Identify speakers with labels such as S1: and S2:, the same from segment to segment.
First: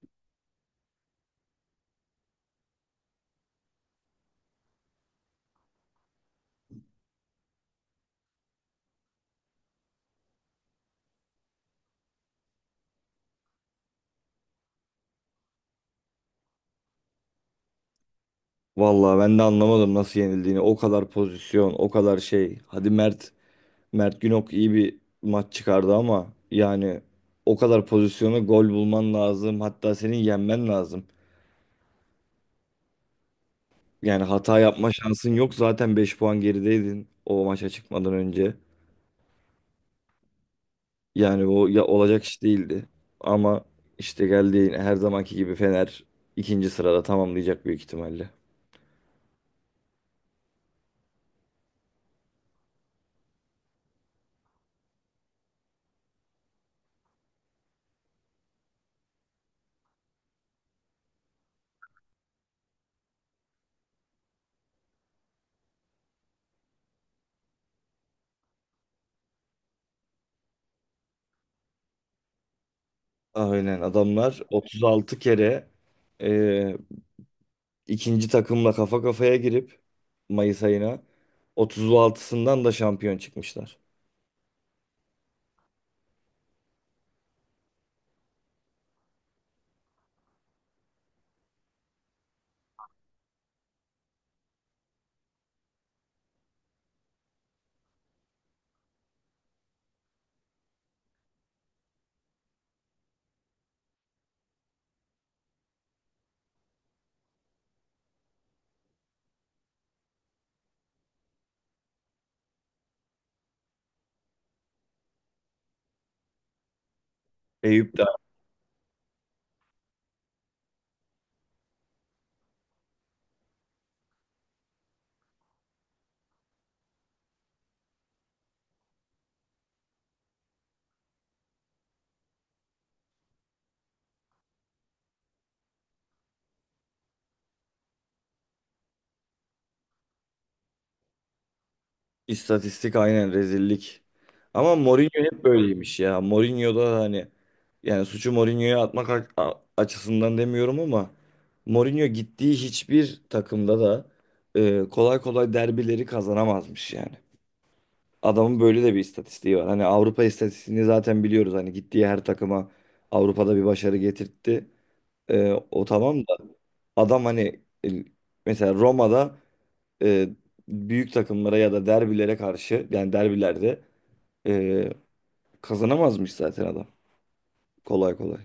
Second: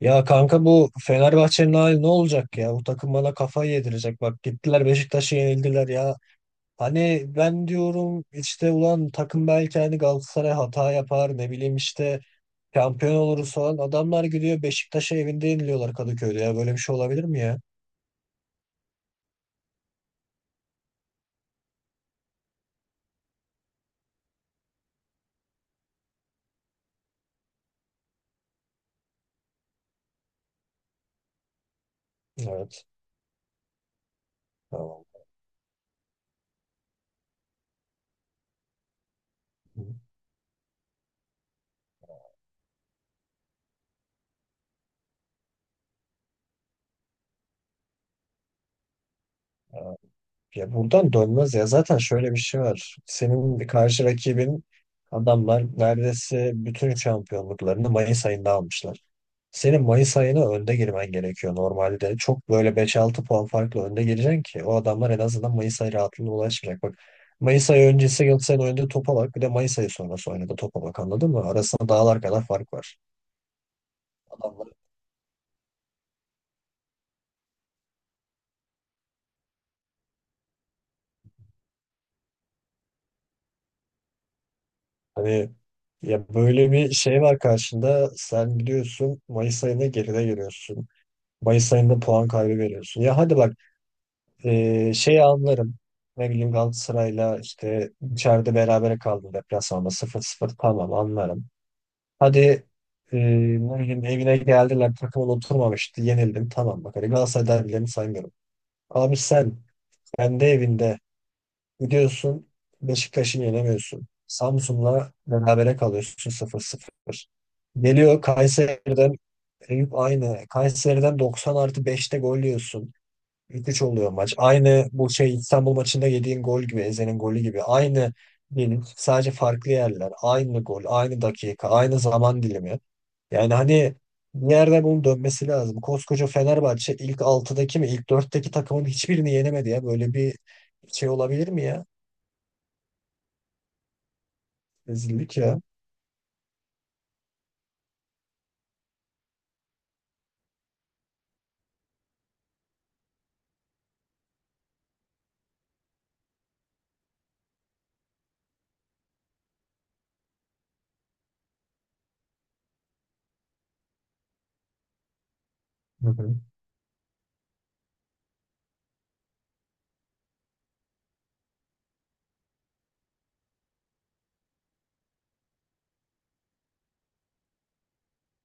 S1: Ya kanka bu Fenerbahçe'nin hali ne olacak ya? Bu takım bana kafayı yedirecek. Bak gittiler Beşiktaş'a yenildiler ya. Hani ben diyorum işte ulan takım belki hani Galatasaray hata yapar ne bileyim işte şampiyon oluruz falan. Adamlar gidiyor Beşiktaş'a evinde yeniliyorlar Kadıköy'de ya. Böyle bir şey olabilir mi ya?
S2: Vallahi ben de anlamadım nasıl yenildiğini. O kadar pozisyon, o kadar şey. Hadi Mert Günok iyi bir maç çıkardı, ama yani o kadar pozisyonu gol bulman lazım. Hatta senin yenmen lazım.
S1: Evet.
S2: Yani hata yapma
S1: Tamam.
S2: şansın yok. Zaten 5 puan gerideydin o maça çıkmadan önce. Yani o ya olacak iş değildi. Ama işte geldi yine her zamanki gibi Fener ikinci sırada tamamlayacak büyük ihtimalle.
S1: Ya buradan dönmez ya. Zaten şöyle bir şey var. Senin karşı rakibin adamlar neredeyse bütün şampiyonluklarını Mayıs ayında almışlar. Senin Mayıs ayına önde girmen gerekiyor normalde. Çok böyle beş altı puan farklı önde gireceksin ki o adamlar en azından Mayıs ayı rahatlığına ulaşmayacak. Bak Mayıs ayı öncesi Galatasaray'ın oynadığı topa bak. Bir de Mayıs ayı sonrası oynadığı topa bak anladın mı? Arasında dağlar kadar fark var.
S2: Aynen, adamlar
S1: Adamlar
S2: 36 kere ikinci takımla kafa kafaya girip Mayıs ayına 36'sından da şampiyon çıkmışlar.
S1: hani ya böyle bir şey var karşında. Sen gidiyorsun Mayıs ayına geride giriyorsun. Mayıs ayında puan kaybı veriyorsun. Ya hadi bak şeyi anlarım. Ne bileyim Galatasaray'la işte içeride berabere kaldı, deplasmanda sıfır sıfır, tamam anlarım. Hadi ne bileyim evine geldiler, takımın oturmamıştı, yenildin tamam, bak hadi Galatasaray derbilerini saymıyorum. Abi sen kendi evinde gidiyorsun Beşiktaş'ı yenemiyorsun. Samsun'la berabere kalıyorsun sıfır, 0.
S2: Eyüp de.
S1: Geliyor Kayseri'den. Eyüp aynı. Kayseri'den 90 artı beşte gol yiyorsun. 3-3 oluyor maç. Aynı bu şey İstanbul maçında yediğin gol gibi, Eze'nin golü gibi. Aynı değil, sadece farklı yerler, aynı gol, aynı dakika, aynı zaman dilimi. Yani hani bir yerde bunun dönmesi lazım. Koskoca Fenerbahçe ilk 6'daki mi, ilk dörtteki takımın hiçbirini yenemedi ya. Böyle bir şey olabilir mi ya?
S2: İstatistik aynen rezillik. Ama Mourinho
S1: Rezillik
S2: hep
S1: ya.
S2: böyleymiş ya. Mourinho da hani yani suçu Mourinho'ya atmak açısından demiyorum, ama Mourinho gittiği hiçbir takımda da kolay kolay derbileri kazanamazmış yani. Adamın böyle de bir istatistiği var. Hani Avrupa istatistiğini zaten biliyoruz. Hani gittiği her takıma Avrupa'da bir başarı getirtti. E, o
S1: Hı
S2: tamam
S1: hı.
S2: da. Adam hani mesela Roma'da, e, büyük takımlara ya da derbilere karşı, yani derbilerde e, kazanamazmış zaten adam. Kolay kolay.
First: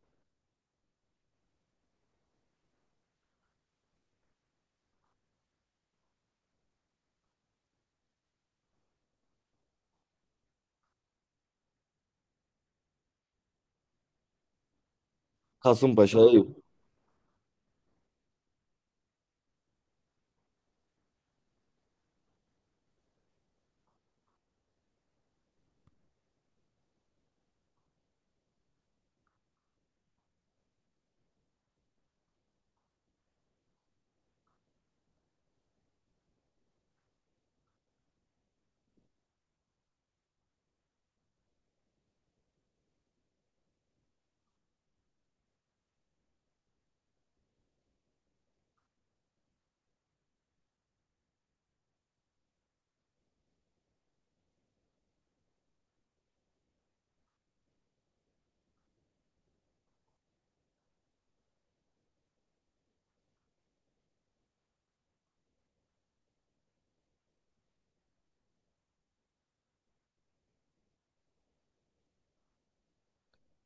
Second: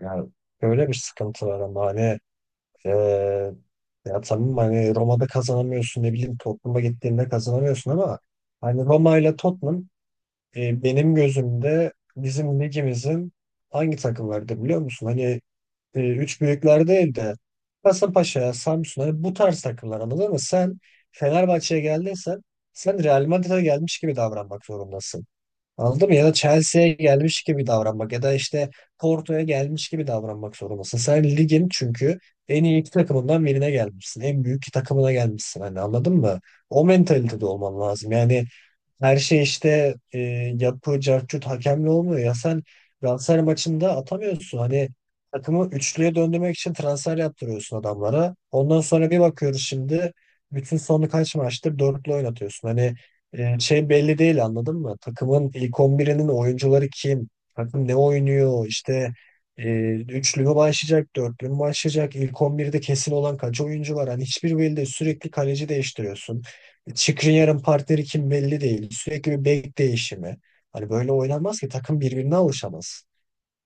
S1: Yani böyle bir sıkıntı var ama hani eee, ya tamam, hani Roma'da kazanamıyorsun, ne bileyim Tottenham'a gittiğinde kazanamıyorsun ama hani Roma ile Tottenham. E, benim gözümde bizim ligimizin hangi takımlardı biliyor musun? Hani üç
S2: Kasımpaşa'yı.
S1: büyükler değil de Kasımpaşa, Samsun, hani bu tarz takımlar anladın mı? Sen Fenerbahçe'ye geldiysen sen Real Madrid'e gelmiş gibi davranmak zorundasın. Anladın mı? Ya da Chelsea'ye gelmiş gibi davranmak, ya da işte Porto'ya gelmiş gibi davranmak zorundasın. Sen ligin çünkü en iyi iki takımından birine gelmişsin. En büyük iki takımına gelmişsin. Hani anladın mı? O mentalitede olman lazım. Yani her şey işte yapı, cartçut, hakemle olmuyor. Ya sen transfer maçında atamıyorsun. Hani takımı üçlüye döndürmek için transfer yaptırıyorsun adamlara. Ondan sonra bir bakıyoruz, şimdi bütün sonu kaç maçtır dörtlü oynatıyorsun. Hani şey belli değil, anladın mı? Takımın ilk 11'inin oyuncuları kim? Takım ne oynuyor? İşte e, üçlü mü başlayacak, dörtlü mü başlayacak? İlk 11'de kesin olan kaç oyuncu var? Hani hiçbir belli değil. Sürekli kaleci değiştiriyorsun. Skriniar'ın partneri kim belli değil. Sürekli bir bek değişimi. Hani böyle oynanmaz ki, takım birbirine alışamaz.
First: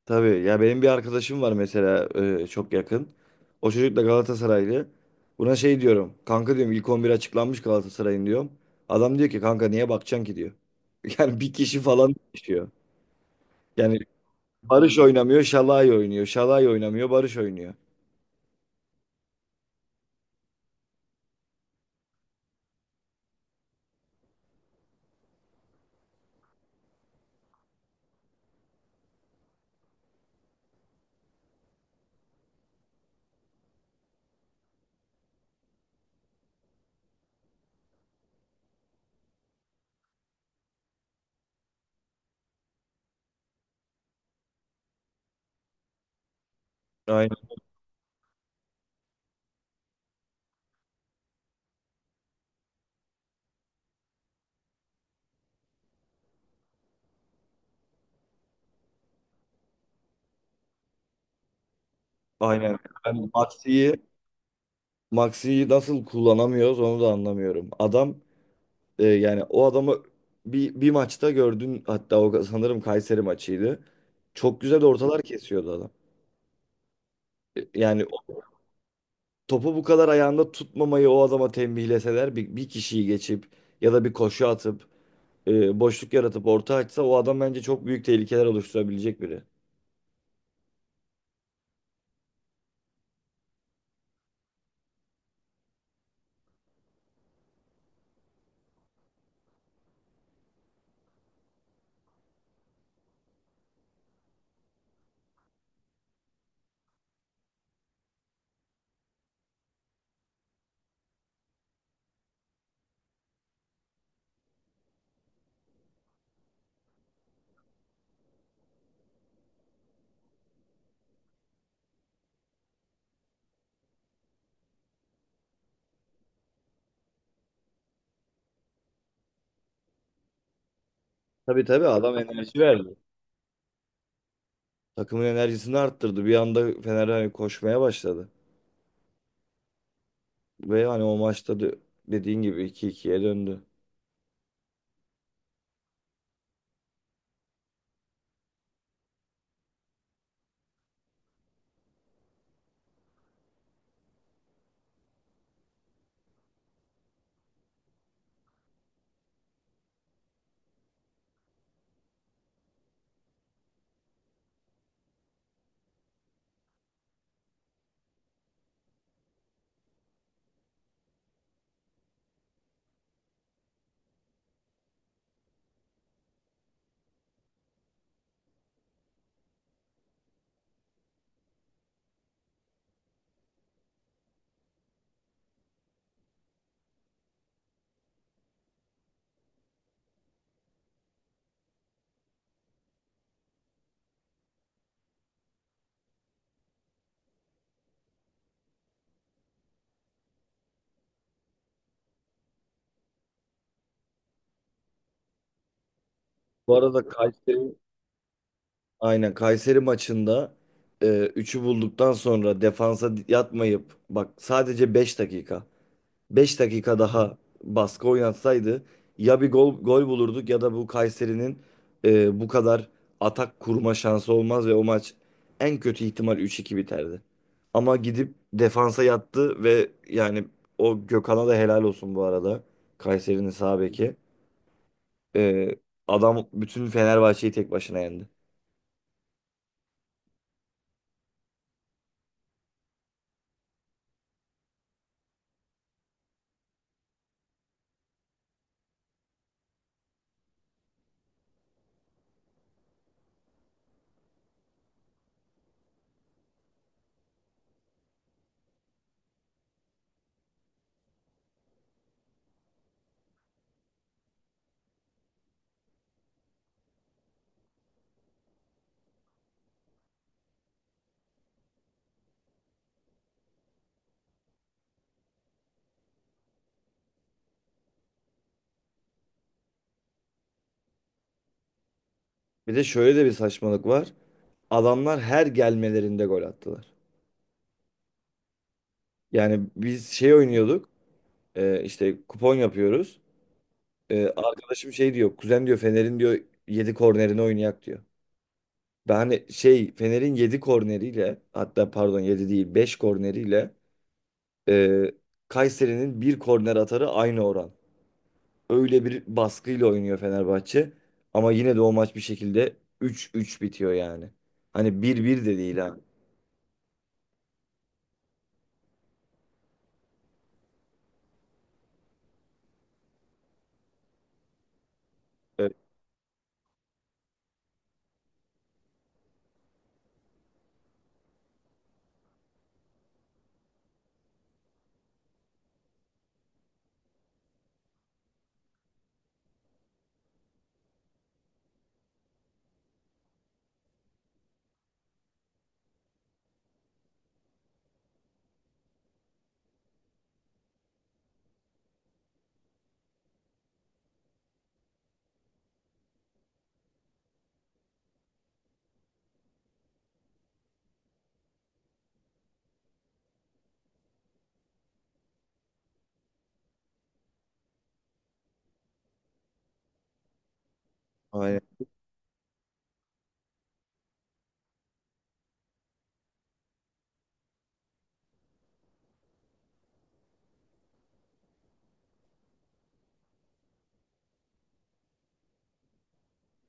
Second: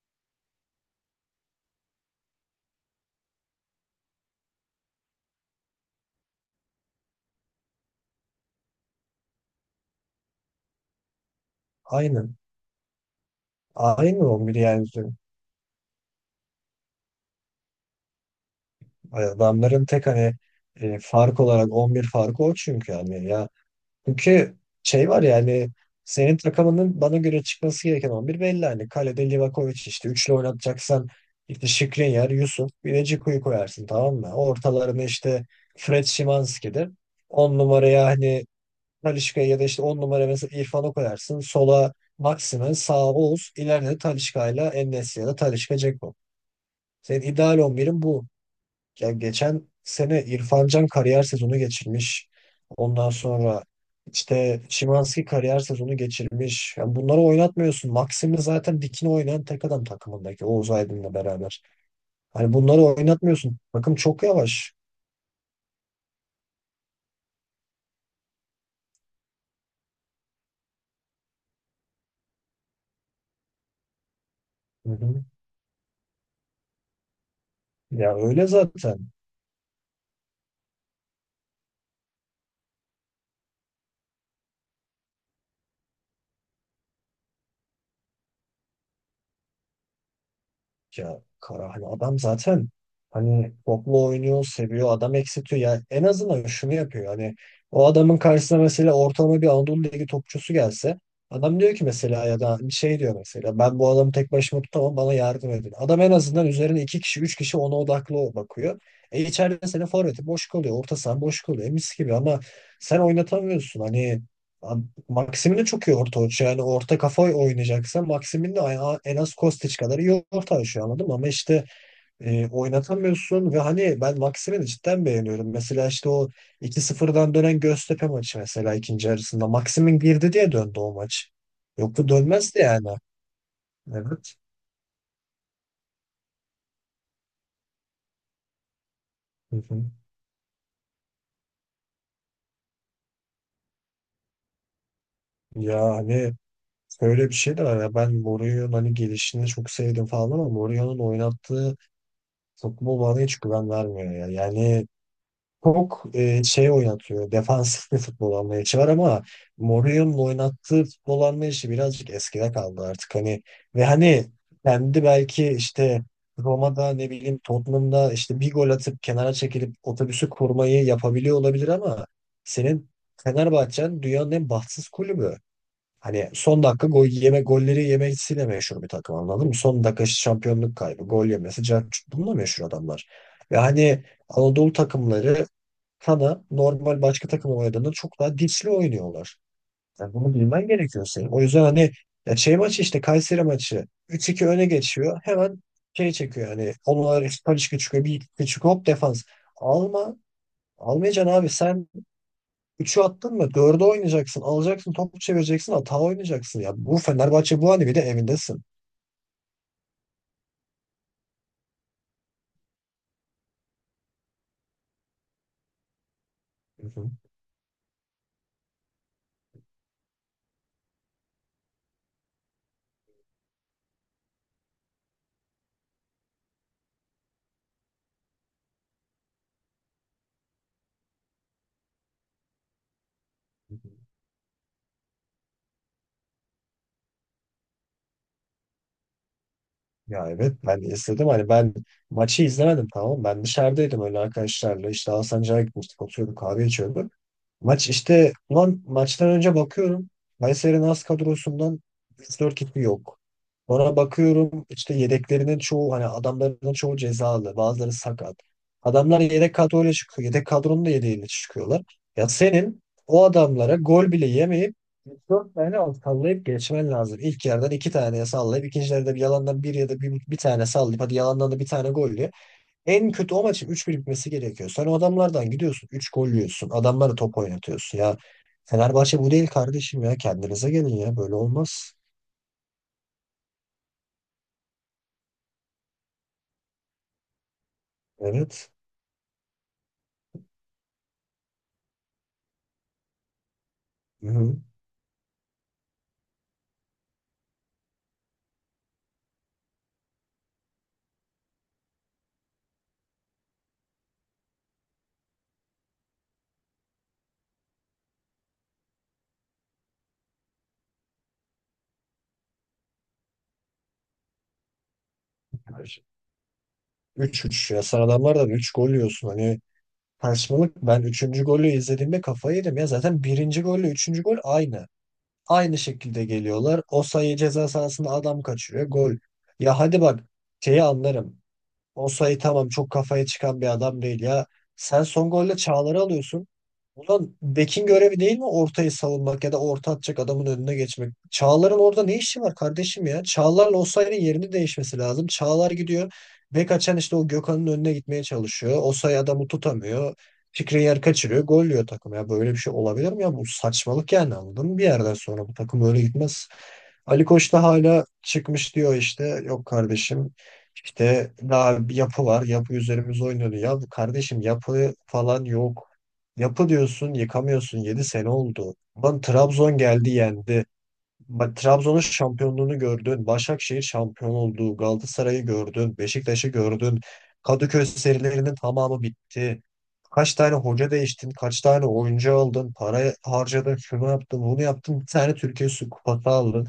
S2: Tabii ya, benim bir arkadaşım var mesela, çok yakın. O çocuk da Galatasaraylı. Buna şey diyorum. Kanka diyorum, ilk 11 açıklanmış Galatasaray'ın diyorum. Adam diyor ki kanka niye bakacaksın ki diyor. Yani bir kişi falan
S1: Aynen.
S2: düşüyor. Yani
S1: Aynı 11 yani.
S2: Barış oynamıyor, Şalay oynuyor. Şalay oynamıyor, Barış oynuyor.
S1: Adamların tek hani fark olarak 11 farkı o, çünkü yani ya. Çünkü şey var yani, senin takımının bana göre çıkması gereken 11 belli. Hani kalede Livakovic, işte üçlü oynatacaksan işte Skriniar, Yusuf, bir de Džeku'yu koyarsın, tamam mı? Ortalarına işte Fred, Szymanski'dir. 10 numaraya hani Talisca'ya, ya da işte 10 numara mesela İrfan'ı koyarsın. Sola Maximen, sağa Oğuz, ileride de Talisca ile, en ya da Talisca Dzeko. Senin
S2: Aynen,
S1: ideal 11'in bu. Ya geçen sene İrfan Can kariyer sezonu geçirmiş. Ondan sonra işte Szymański kariyer sezonu geçirmiş. Yani bunları oynatmıyorsun. Maximin zaten dikine oynayan tek adam takımındaki, Oğuz Aydın'la beraber. Hani
S2: aynen.
S1: bunları
S2: Yani
S1: oynatmıyorsun. Bakım
S2: Maxi'yi
S1: çok yavaş.
S2: Maxi'yi nasıl kullanamıyoruz onu da anlamıyorum. Adam yani o adamı bir maçta gördün, hatta o sanırım Kayseri maçıydı. Çok güzel
S1: Hı
S2: ortalar
S1: hı.
S2: kesiyordu adam. Yani
S1: Ya
S2: o
S1: öyle zaten.
S2: topu bu kadar ayağında tutmamayı o adama tembihleseler bir kişiyi geçip ya da bir koşu atıp boşluk yaratıp orta açsa o adam bence çok büyük tehlikeler oluşturabilecek biri.
S1: Ya Kara, hani adam zaten hani toplu oynuyor, seviyor, adam eksiltiyor. Yani en azından şunu yapıyor. Hani o adamın karşısına mesela ortalama bir Anadolu Ligi topçusu gelse, adam diyor ki mesela, ya da şey diyor mesela, ben bu adamı tek başıma tutamam bana yardım edin. Adam en azından üzerine iki kişi, üç kişi ona odaklı bakıyor. E, içeride senin forveti boş kalıyor, orta sahan boş kalıyor. E mis gibi, ama sen oynatamıyorsun. Hani Maxim'in de çok iyi orta oyuncu. Yani orta kafa oynayacaksa, Maxim'in de en az Kostić kadar iyi orta oyuncu, anladın mı? Ama işte oynatamıyorsun, ve hani ben Maxim'i de cidden beğeniyorum. Mesela işte o 2-0'dan dönen Göztepe maçı, mesela ikinci yarısında Maxim'in girdi diye döndü o maç.
S2: Tabii tabii
S1: Yoksa
S2: adam enerji
S1: dönmezdi yani.
S2: verdi.
S1: Evet.
S2: Takımın enerjisini arttırdı. Bir anda Fener hani koşmaya başladı.
S1: Hı hı.
S2: Ve hani o maçta dediğin gibi 2-2'ye döndü.
S1: Ya hani böyle bir şey de var ya. Ben Mourinho'nun hani gelişini çok sevdim falan, ama Mourinho'nun oynattığı futbol bana hiç güven vermiyor ya. Yani çok şey oynatıyor. Defansif bir futbol anlayışı var, ama Mourinho'nun oynattığı futbol anlayışı birazcık eskide kaldı artık. Hani, ve hani kendi belki işte Roma'da, ne bileyim Tottenham'da işte bir gol atıp kenara çekilip otobüsü kurmayı yapabiliyor olabilir, ama senin Fenerbahçe'n dünyanın en bahtsız kulübü. Hani son dakika gol yeme, golleri yemesiyle meşhur bir takım, anladın mı? Son dakika işte şampiyonluk kaybı, gol yemesi, bununla meşhur adamlar. Ve hani Anadolu takımları Kana normal başka takım oynadığında çok daha dişli oynuyorlar. Yani bunu bilmen gerekiyor senin. O yüzden hani ya şey maçı, işte Kayseri maçı 3-2 öne geçiyor. Hemen şey çekiyor yani, onlar işte Talisca çıkıyor. Bir iki çıkıyor, hop defans. Alma. Almayacaksın abi, sen üçü attın mı 4'ü oynayacaksın. Alacaksın topu çevireceksin, hata oynayacaksın. Ya
S2: Bu
S1: bu
S2: arada
S1: Fenerbahçe bu,
S2: Kayseri,
S1: hani bir de evindesin.
S2: aynen Kayseri maçında üçü bulduktan sonra defansa yatmayıp, bak sadece 5 dakika, Beş
S1: Hı
S2: dakika
S1: hı.
S2: daha baskı oynatsaydı ya bir gol, bulurduk, ya da bu Kayseri'nin bu kadar atak kurma şansı olmaz ve o maç en kötü ihtimal 3-2 biterdi. Ama gidip defansa yattı ve yani o Gökhan'a da helal olsun bu arada. Kayseri'nin sağ beki. E, adam bütün Fenerbahçe'yi tek başına yendi.
S1: Ya evet, ben istedim, hani ben maçı izlemedim, tamam ben dışarıdaydım, öyle arkadaşlarla işte Hasan Cağ'a gitmiştik, oturuyorduk kahve içiyorduk. Maç işte, ulan maçtan önce bakıyorum. Kayseri'nin az kadrosundan 3-4 kişi yok. Sonra bakıyorum işte yedeklerinin çoğu, hani adamların çoğu cezalı. Bazıları sakat. Adamlar yedek kadroyla çıkıyor. Yedek kadronun da yedeğiyle çıkıyorlar. Ya senin o adamlara gol bile yemeyip üç dört tane al sallayıp geçmen lazım. İlk yerden iki taneye sallayıp, ikinci yerde bir yalandan bir, ya da bir tane sallayıp hadi yalandan da bir tane gol, en kötü o maçın üç 1 bitmesi gerekiyor. Sen o adamlardan gidiyorsun, 3 gol yiyorsun. Adamlara top oynatıyorsun. Ya Fenerbahçe bu değil kardeşim ya. Kendinize gelin ya. Böyle olmaz.
S2: Bir de şöyle de bir saçmalık var. Adamlar her gelmelerinde gol attılar.
S1: Evet.
S2: Yani biz şey oynuyorduk, işte kupon yapıyoruz. Ee,
S1: Hı-hı.
S2: arkadaşım şey diyor. Kuzen diyor Fener'in diyor 7 kornerini oynayak diyor. Ben hani şey Fener'in 7 korneriyle, hatta pardon 7 değil 5 korneriyle e, Kayseri'nin bir korner atarı aynı oran. Öyle bir baskıyla oynuyor Fenerbahçe. Ama yine de o maç bir şekilde 3-3 bitiyor yani. Hani 1-1 de değil, ha.
S1: 3-3 ya. Sen adamlardan 3 gol yiyorsun. Hani saçmalık. Ben üçüncü golü izlediğimde kafayı yedim ya. Zaten birinci golle üçüncü gol aynı.
S2: Evet,
S1: Aynı şekilde geliyorlar. O sayı ceza sahasında adam kaçırıyor. Gol. Ya hadi bak şeyi anlarım. Osayi tamam, çok kafaya çıkan bir adam değil ya. Sen son golle Çağlar'ı alıyorsun. Ulan bekin görevi değil mi ortayı savunmak ya da orta atacak adamın önüne geçmek? Çağlar'ın orada ne işi var kardeşim ya? Çağlar'la Osayi'nin yerini değişmesi lazım. Çağlar gidiyor. Bek açan işte o Gökhan'ın önüne gitmeye çalışıyor. Osayi adamı tutamıyor. Fikri yer kaçırıyor. Gol yiyor takım ya. Böyle bir şey olabilir mi ya? Bu saçmalık yani, anladın mı? Bir yerden sonra bu takım öyle gitmez. Ali Koç da hala çıkmış diyor işte. Yok kardeşim, işte daha bir yapı var, yapı üzerimize oynuyordu. Ya bu kardeşim, yapı falan yok. Yapı diyorsun yıkamıyorsun. 7 sene oldu. Lan Trabzon geldi yendi. Bak
S2: aynen.
S1: Trabzon'un şampiyonluğunu gördün. Başakşehir şampiyon oldu. Galatasaray'ı gördün. Beşiktaş'ı gördün. Kadıköy serilerinin tamamı bitti. Kaç tane hoca değiştin? Kaç tane oyuncu aldın? Para harcadın. Şunu yaptın. Bunu yaptın. Bir tane Türkiye Su Kupası aldın.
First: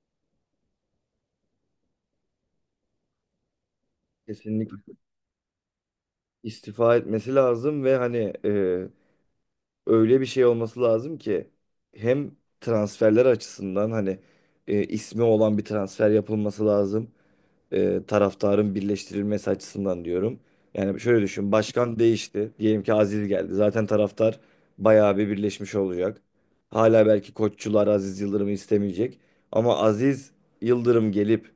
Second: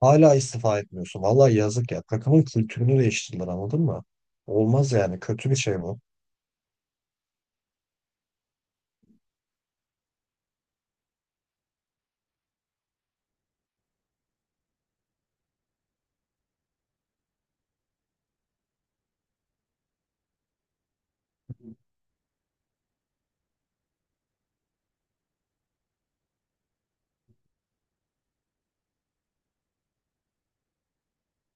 S1: Hala istifa etmiyorsun. Vallahi yazık ya. Takımın kültürünü değiştirdiler, anladın mı?
S2: Kesinlikle
S1: Olmaz yani. Kötü bir şey bu.
S2: istifa etmesi lazım, ve hani e, öyle bir şey olması lazım ki, hem transferler açısından hani ismi olan bir transfer yapılması lazım. E, taraftarın birleştirilmesi açısından diyorum. Yani şöyle düşün, başkan değişti. Diyelim ki Aziz geldi. Zaten taraftar bayağı bir birleşmiş olacak. Hala belki koççular Aziz Yıldırım'ı istemeyecek. Ama Aziz Yıldırım gelip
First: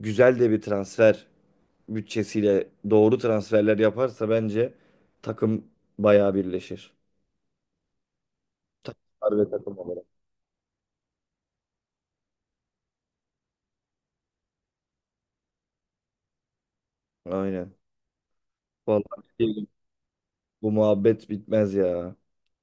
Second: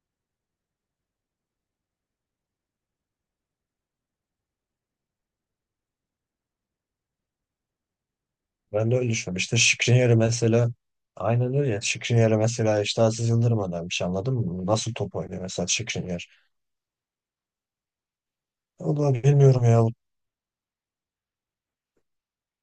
S2: güzel de bir transfer bütçesiyle doğru transferler yaparsa bence takım bayağı birleşir.
S1: Ben de öyle düşünüyorum.
S2: Taraftar ve
S1: İşte
S2: takım olarak.
S1: Şikriyar'ı mesela, aynen öyle ya. Şikriyar'ı mesela işte Aziz Yıldırım önermiş, anladın mı? Nasıl top oynuyor mesela Şikriyar?
S2: Aynen. Vallahi
S1: Vallahi bilmiyorum
S2: bilmiyorum.
S1: ya.
S2: Bu muhabbet bitmez ya.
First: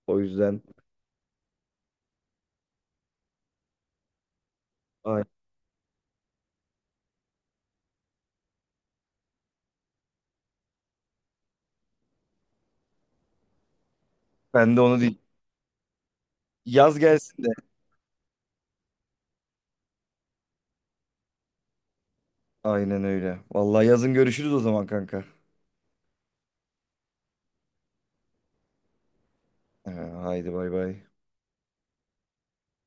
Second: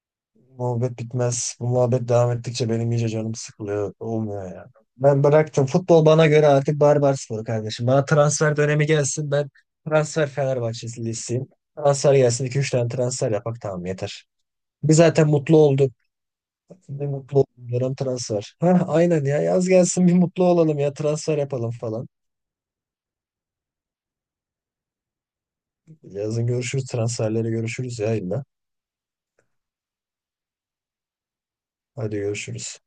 S2: O yüzden
S1: Muhabbet bitmez. Bu muhabbet devam ettikçe benim iyice canım sıkılıyor. Olmuyor ya. Ben
S2: aynen.
S1: bıraktım. Futbol bana göre artık barbar sporu kardeşim. Bana transfer dönemi gelsin. Ben transfer Fenerbahçelisiyim. Transfer gelsin. İki üç tane transfer yapak tamam yeter.
S2: Ben de
S1: Biz
S2: onu değil.
S1: zaten mutlu olduk.
S2: Yaz
S1: Ne mutlu
S2: gelsin de.
S1: oldum, dönem transfer. Ha, aynen ya, yaz gelsin bir mutlu olalım ya, transfer yapalım falan.
S2: Aynen öyle. Vallahi yazın görüşürüz o zaman, kanka.
S1: Yazın görüşürüz, transferleri görüşürüz ya illa.
S2: Haydi bay bay.
S1: Hadi görüşürüz.